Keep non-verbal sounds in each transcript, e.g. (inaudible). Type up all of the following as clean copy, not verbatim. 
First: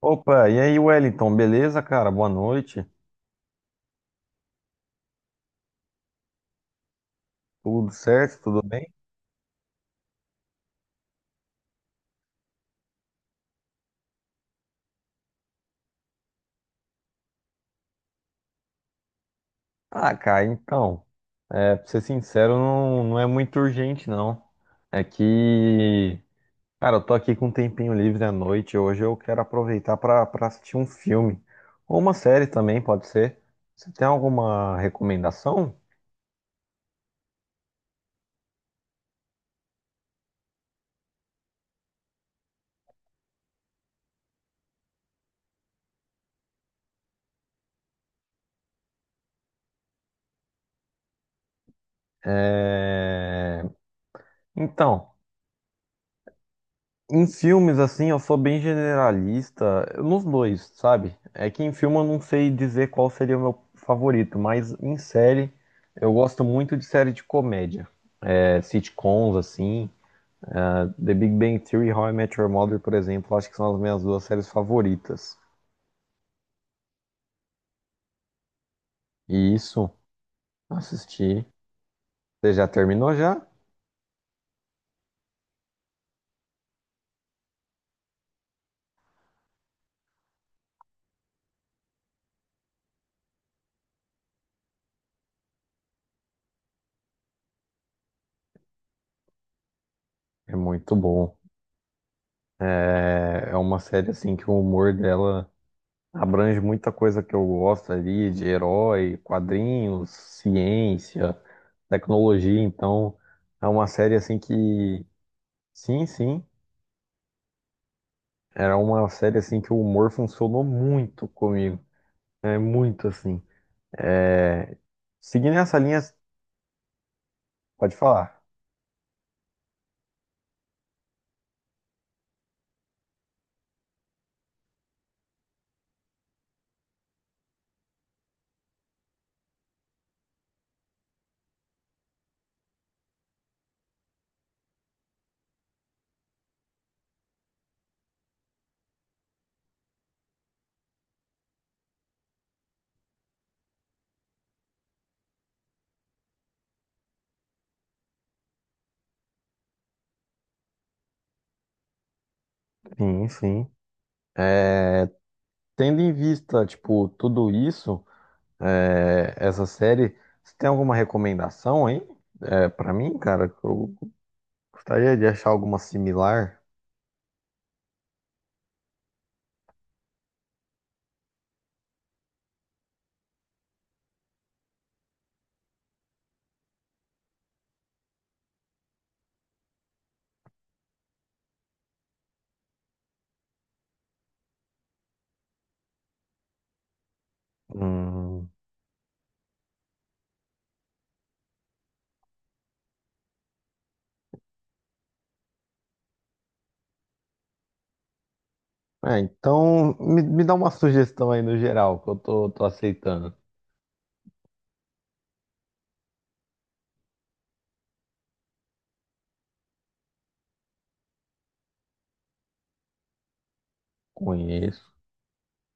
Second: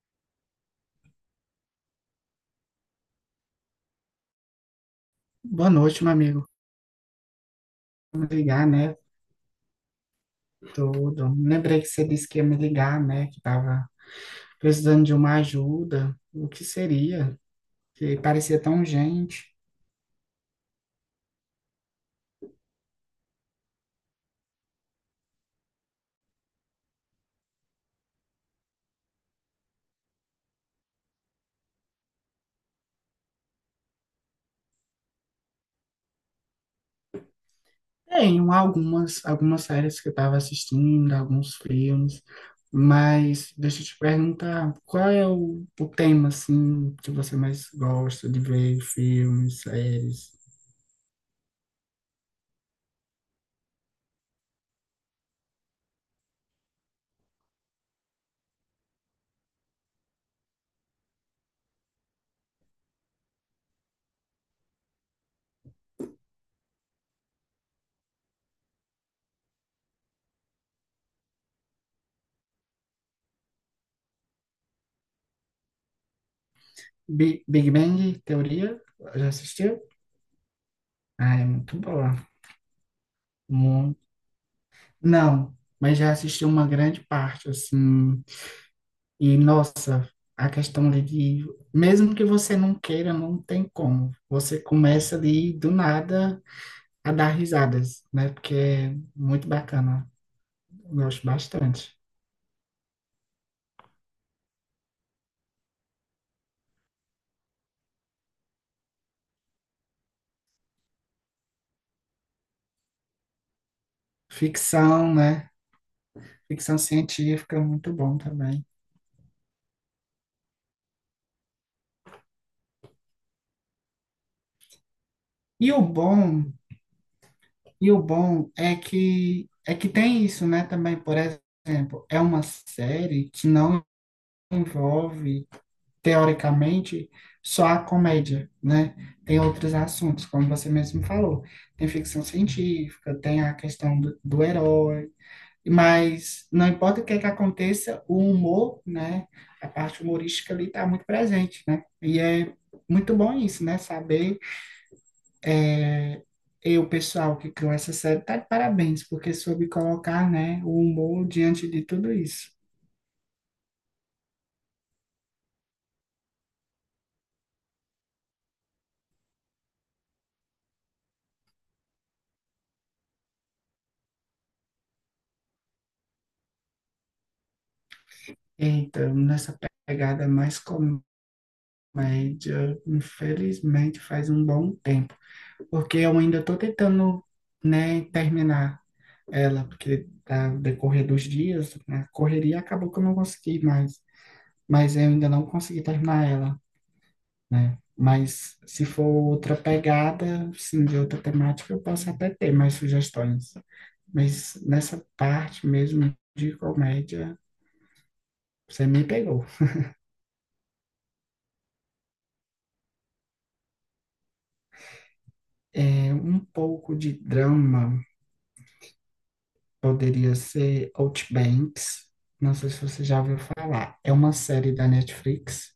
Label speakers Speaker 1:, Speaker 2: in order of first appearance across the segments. Speaker 1: Opa, e aí, Wellington, beleza, cara? Boa noite.
Speaker 2: Boa noite, meu amigo.
Speaker 1: Tudo
Speaker 2: Me
Speaker 1: certo? Tudo
Speaker 2: ligar,
Speaker 1: bem?
Speaker 2: né? Tudo. Lembrei que você disse que ia me ligar, né? Que estava precisando de uma ajuda. O que seria? Que parecia tão urgente.
Speaker 1: Ah, cara, então, pra ser sincero, não é muito urgente, não. É que, cara, eu tô aqui com um tempinho livre à noite. Hoje eu quero aproveitar pra assistir um filme. Ou uma série também, pode ser. Você tem alguma recomendação?
Speaker 2: Tem um, algumas séries que eu estava assistindo, alguns filmes, mas deixa eu te perguntar, qual é o tema, assim, que você mais gosta de ver, filmes, séries?
Speaker 1: É... Então, em filmes, assim, eu sou bem generalista nos dois, sabe? É que em filme eu não sei dizer qual seria o meu favorito, mas em série eu gosto muito de série de comédia. É, sitcoms, assim, é, The Big Bang Theory e How I Met Your Mother, por exemplo, acho que são as minhas duas séries favoritas.
Speaker 2: Big Bang Teoria? Já
Speaker 1: E
Speaker 2: assistiu?
Speaker 1: isso,
Speaker 2: Ah, é
Speaker 1: assisti.
Speaker 2: muito boa.
Speaker 1: Você já terminou já?
Speaker 2: Não, mas já assisti uma grande parte, assim. E, nossa, a questão ali de. Mesmo que você não queira, não tem como. Você começa ali do nada a dar risadas, né? Porque é muito bacana.
Speaker 1: É muito
Speaker 2: Eu gosto
Speaker 1: bom.
Speaker 2: bastante.
Speaker 1: É, é uma série, assim, que o humor dela abrange muita coisa que eu gosto ali, de herói, quadrinhos, ciência, tecnologia. Então, é uma série assim que,
Speaker 2: Ficção, né?
Speaker 1: sim, sim,
Speaker 2: Ficção científica, muito bom também.
Speaker 1: era uma série assim que o humor funcionou muito comigo. É muito assim. É... Seguindo
Speaker 2: E
Speaker 1: essa
Speaker 2: o
Speaker 1: linha,
Speaker 2: bom, e
Speaker 1: pode
Speaker 2: o
Speaker 1: falar.
Speaker 2: bom é que tem isso, né? Também, por exemplo, é uma série que não envolve teoricamente, só a comédia, né? Tem outros assuntos, como você mesmo falou. Tem ficção científica, tem a questão do herói, mas não importa o que é que aconteça, o humor, né? A parte humorística ali está muito presente, né? E é muito bom isso, né? Saber é, e o pessoal que criou essa série tá de parabéns, porque soube colocar, né, o humor diante de tudo isso.
Speaker 1: Sim, sim. Tendo em vista, tipo, tudo isso, é, essa série, você tem alguma recomendação aí, é, para mim, cara? Eu gostaria de achar alguma similar.
Speaker 2: Então, nessa pegada mais com média, infelizmente faz um bom tempo, porque eu ainda estou tentando, né, terminar ela, porque ao decorrer dos dias, né, a correria acabou que eu não consegui mais, mas eu ainda não consegui terminar ela, né?
Speaker 1: Hum.
Speaker 2: Mas se for outra pegada, sim, de outra temática, eu posso até ter mais sugestões. Mas nessa parte mesmo de comédia, você me
Speaker 1: É,
Speaker 2: pegou.
Speaker 1: então me dá uma sugestão aí no geral, que eu tô aceitando.
Speaker 2: É um pouco de drama. Poderia ser Outbanks. Não sei se você já ouviu falar. É uma série da
Speaker 1: Conheço.
Speaker 2: Netflix.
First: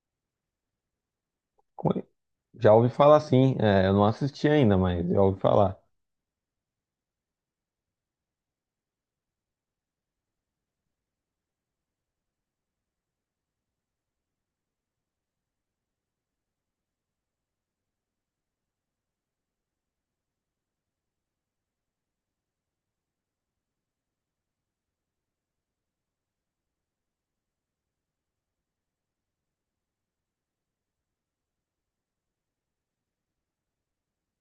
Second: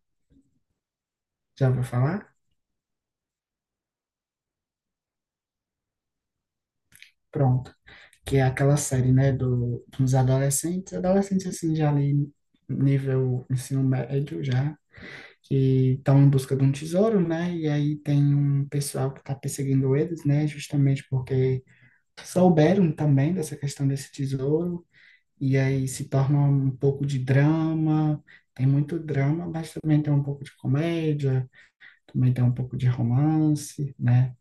Speaker 2: Já ouviu
Speaker 1: conhe-
Speaker 2: falar?
Speaker 1: Já ouvi falar, sim, é, eu não assisti ainda, mas já ouvi falar.
Speaker 2: Pronto. Que é aquela série, né, do, dos adolescentes. Adolescentes, assim, já ali nível ensino médio já. Que estão em busca de um tesouro, né? E aí tem um pessoal que está perseguindo eles, né? Justamente porque souberam também dessa questão desse tesouro. E aí se torna um pouco de drama. Tem muito drama, mas também tem um pouco de comédia também tem um pouco de romance, né?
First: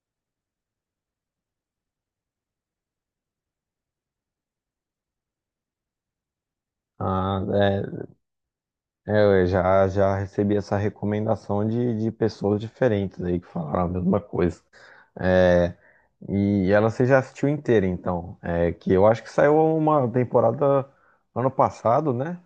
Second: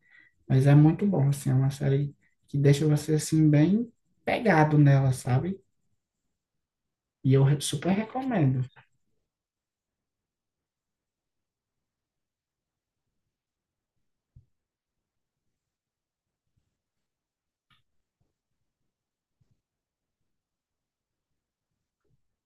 Speaker 2: Mas é muito bom, assim, é uma série que deixa você, assim, bem pegado nela, sabe? E
Speaker 1: Ah,
Speaker 2: eu super recomendo.
Speaker 1: é, é, eu já recebi essa recomendação de pessoas diferentes aí que falaram a mesma coisa. É, e ela você já assistiu inteira, então. É, que eu acho que saiu uma temporada ano passado, né?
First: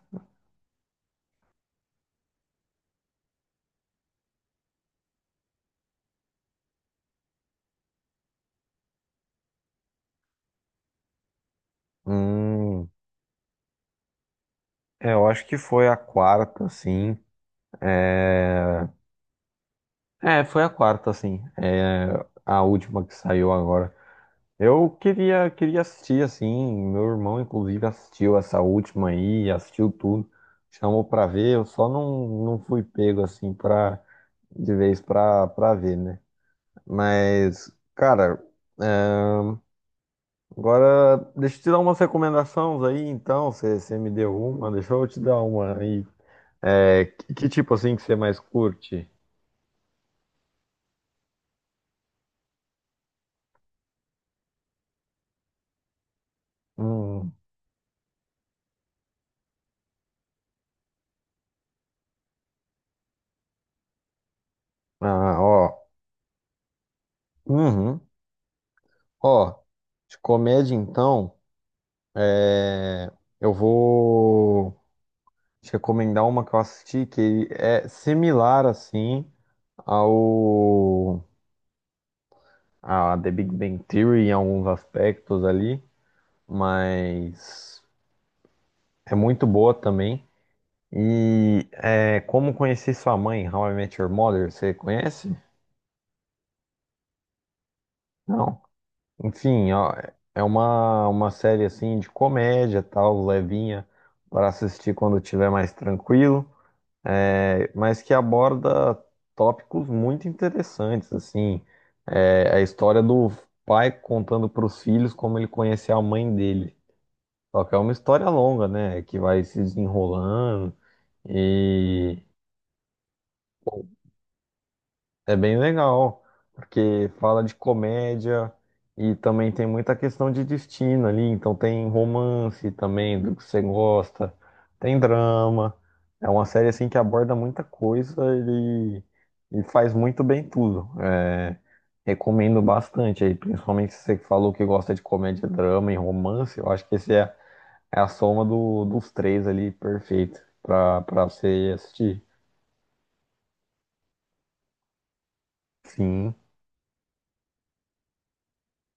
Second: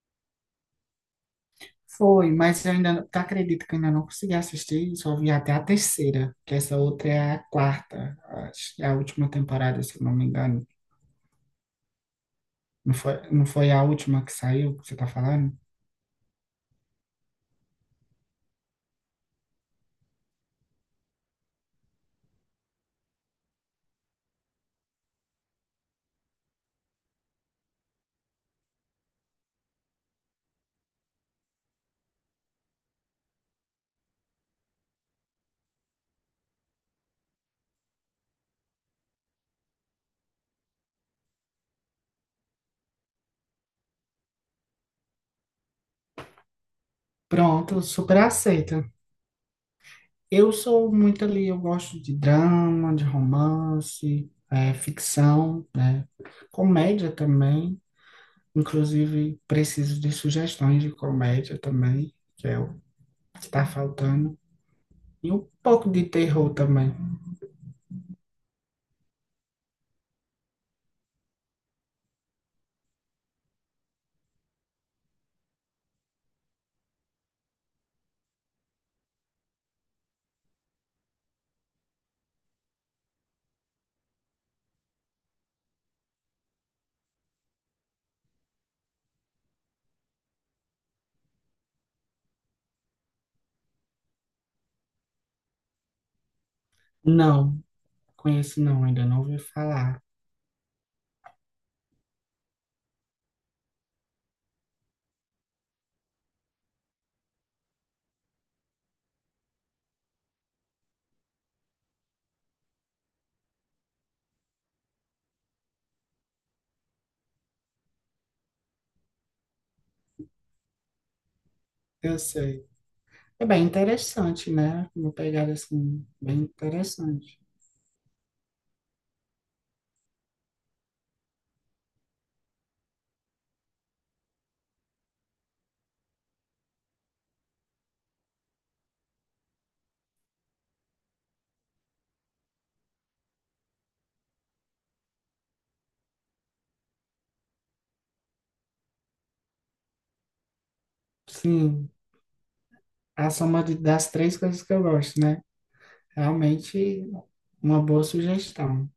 Speaker 2: Foi, mas eu ainda, tu acredita que eu ainda não consegui assistir, só vi até a terceira, que essa outra é a quarta, acho que é a última temporada, se eu não me engano.
Speaker 1: Hum,
Speaker 2: Não foi a última que saiu, que você tá
Speaker 1: é, eu acho
Speaker 2: falando?
Speaker 1: que foi a quarta, sim. É. É, foi a quarta, assim. É a última que saiu agora. Eu queria assistir, assim. Meu irmão, inclusive, assistiu essa última aí, assistiu tudo. Chamou pra ver, eu só não fui pego, assim, pra, de vez pra ver, né? Mas, cara, é, agora deixa eu te dar umas recomendações aí, então. Você me deu uma, deixa eu te dar uma aí. É, que tipo,
Speaker 2: Pronto,
Speaker 1: assim, que você
Speaker 2: super
Speaker 1: mais
Speaker 2: aceito.
Speaker 1: curte?
Speaker 2: Eu sou muito ali, eu gosto de drama, de romance, ficção, né? Comédia
Speaker 1: Hum,
Speaker 2: também. Inclusive, preciso de sugestões de comédia também, que é o que está faltando. E
Speaker 1: ah,
Speaker 2: um
Speaker 1: ó.
Speaker 2: pouco de terror também.
Speaker 1: Uhum. Ó, de comédia então, é, eu vou te recomendar uma que eu assisti que é similar assim ao a The Big Bang Theory em alguns aspectos ali, mas é muito boa também. E é Como Conhecer Sua Mãe, How I Met Your Mother, você conhece?
Speaker 2: Não, conheço
Speaker 1: Não.
Speaker 2: não, ainda não ouvi
Speaker 1: Enfim, ó,
Speaker 2: falar.
Speaker 1: é uma série assim de comédia, tal, levinha, para assistir quando estiver mais tranquilo. É, mas que aborda tópicos muito interessantes, assim. É, a história do pai contando para os filhos como ele conheceu a mãe dele. Só que é uma história longa, né, que vai se desenrolando
Speaker 2: Eu
Speaker 1: e
Speaker 2: sei. É bem interessante, né? Uma
Speaker 1: é
Speaker 2: pegada
Speaker 1: bem
Speaker 2: assim,
Speaker 1: legal,
Speaker 2: bem
Speaker 1: porque
Speaker 2: interessante.
Speaker 1: fala de comédia e também tem muita questão de destino ali, então tem romance também do que você gosta, tem drama. É uma série assim que aborda muita coisa e, e faz muito bem tudo. É, recomendo bastante aí, principalmente se você que falou que gosta de comédia, drama e romance, eu acho que esse é, é a soma dos três ali perfeito para você
Speaker 2: Sim,
Speaker 1: assistir.
Speaker 2: a soma das três coisas que eu gosto, né?
Speaker 1: Sim.
Speaker 2: Realmente, uma boa sugestão.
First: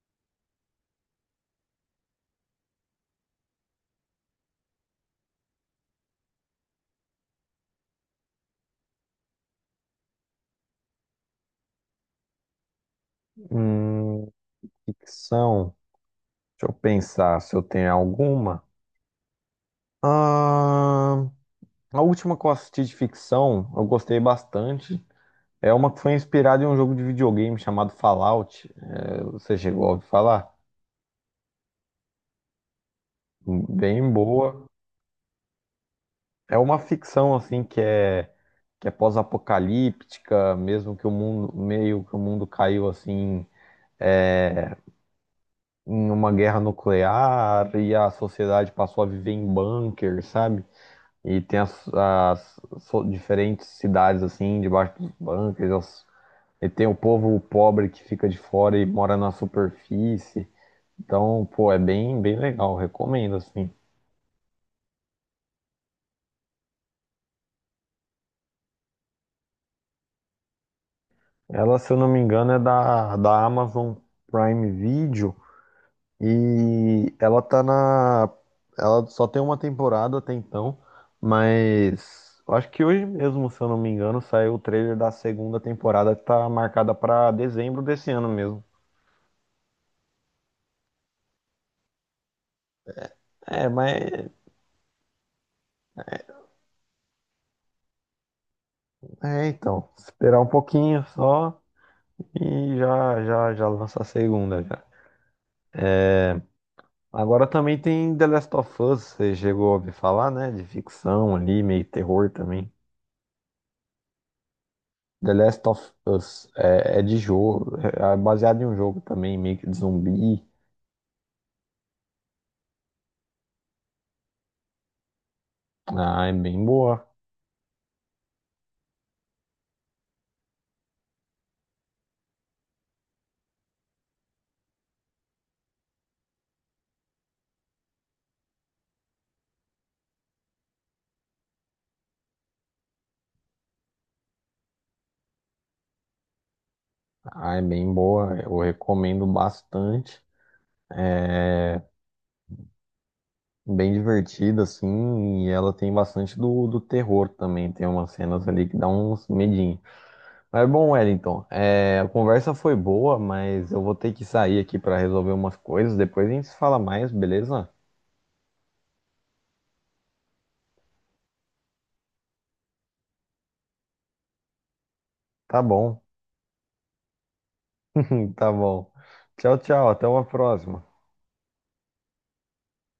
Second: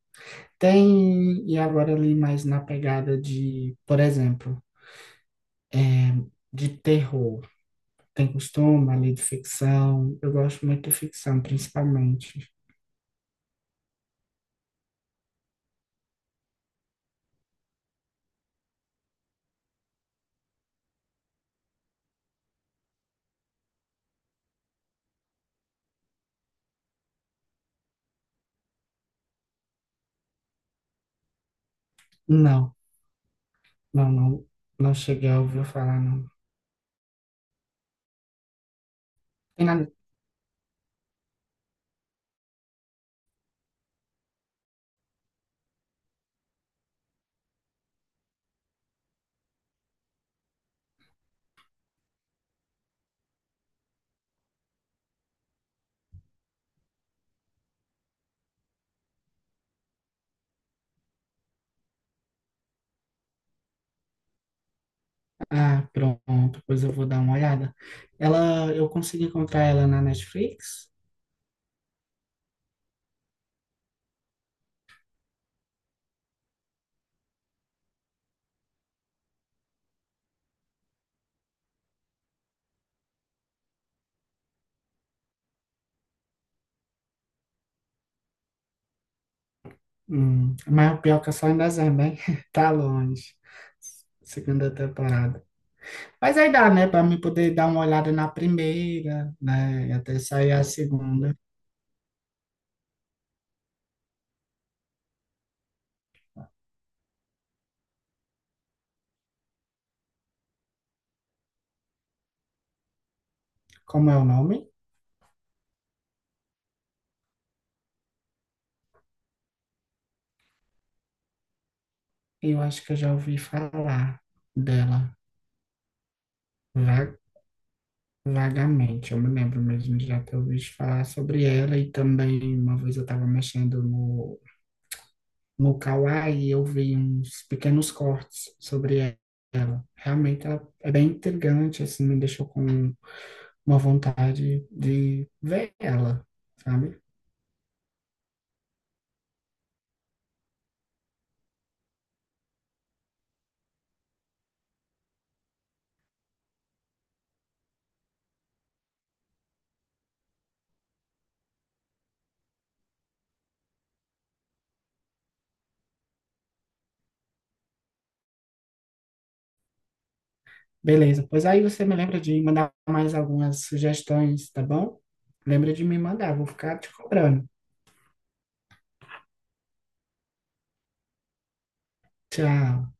Speaker 2: Tem, e agora ali mais na pegada de, por exemplo, é, de terror. Tem costume ali de ficção. Eu gosto muito de ficção, principalmente.
Speaker 1: Hum, ficção. Deixa eu pensar se eu tenho alguma. Ah, a última que eu assisti de ficção, eu gostei bastante. É uma que foi inspirada em um jogo de videogame chamado Fallout. É, você chegou a ouvir falar?
Speaker 2: Não, não,
Speaker 1: Bem
Speaker 2: não,
Speaker 1: boa.
Speaker 2: não cheguei a ouvir falar, não.
Speaker 1: É uma ficção assim que é
Speaker 2: Tem nada.
Speaker 1: pós-apocalíptica, mesmo que o mundo, meio que o mundo caiu assim, é, em uma guerra nuclear e a sociedade passou a viver em bunker, sabe? E tem as, diferentes cidades, assim, debaixo dos bunkers. E tem o povo pobre que fica de fora e mora na superfície. Então, pô, é bem, bem legal. Recomendo, assim.
Speaker 2: Ah, pronto, pois eu vou dar uma olhada. Ela, eu consegui encontrar ela na Netflix,
Speaker 1: Ela, se eu não me engano, é da, da Amazon Prime Video. E ela tá na. Ela só tem uma temporada até então. Mas eu acho que hoje mesmo, se eu não me engano, saiu o trailer da segunda temporada que tá marcada pra dezembro desse ano mesmo.
Speaker 2: mas o pior é que é só em dezembro, hein? (laughs) Tá longe.
Speaker 1: É, mas
Speaker 2: Segunda temporada. Mas aí dá, né, para mim poder dar uma olhada na primeira,
Speaker 1: é, então,
Speaker 2: né, e até
Speaker 1: esperar um
Speaker 2: sair a
Speaker 1: pouquinho
Speaker 2: segunda.
Speaker 1: só e já lança a segunda já. Agora também tem The Last of Us, você chegou a ouvir falar, né? De ficção ali, meio terror também.
Speaker 2: Como é o nome?
Speaker 1: The Last of Us é, é de jogo, é baseado em um jogo também, meio que de zumbi.
Speaker 2: Eu acho que eu já ouvi falar dela
Speaker 1: Ah, é bem boa.
Speaker 2: va- vagamente. Eu me lembro mesmo de já ter ouvido falar sobre ela e também uma vez eu estava mexendo no no Kawaii e eu vi uns pequenos cortes sobre ela. Realmente ela é bem intrigante, assim, me deixou com uma vontade de ver ela, sabe?
Speaker 1: Ah, é bem boa, eu recomendo bastante. É bem divertida, assim, e ela tem bastante do, do terror também. Tem umas cenas ali que dá uns medinhos. Mas bom, Wellington, é, a conversa foi boa, mas eu vou ter que sair aqui para resolver umas coisas. Depois a gente se fala mais, beleza?
Speaker 2: Beleza, pois aí você me lembra de mandar mais algumas sugestões, tá bom?
Speaker 1: Tá
Speaker 2: Lembra de me
Speaker 1: bom,
Speaker 2: mandar, vou ficar te cobrando.
Speaker 1: tá bom. Tchau, tchau, até uma próxima.
Speaker 2: Tchau.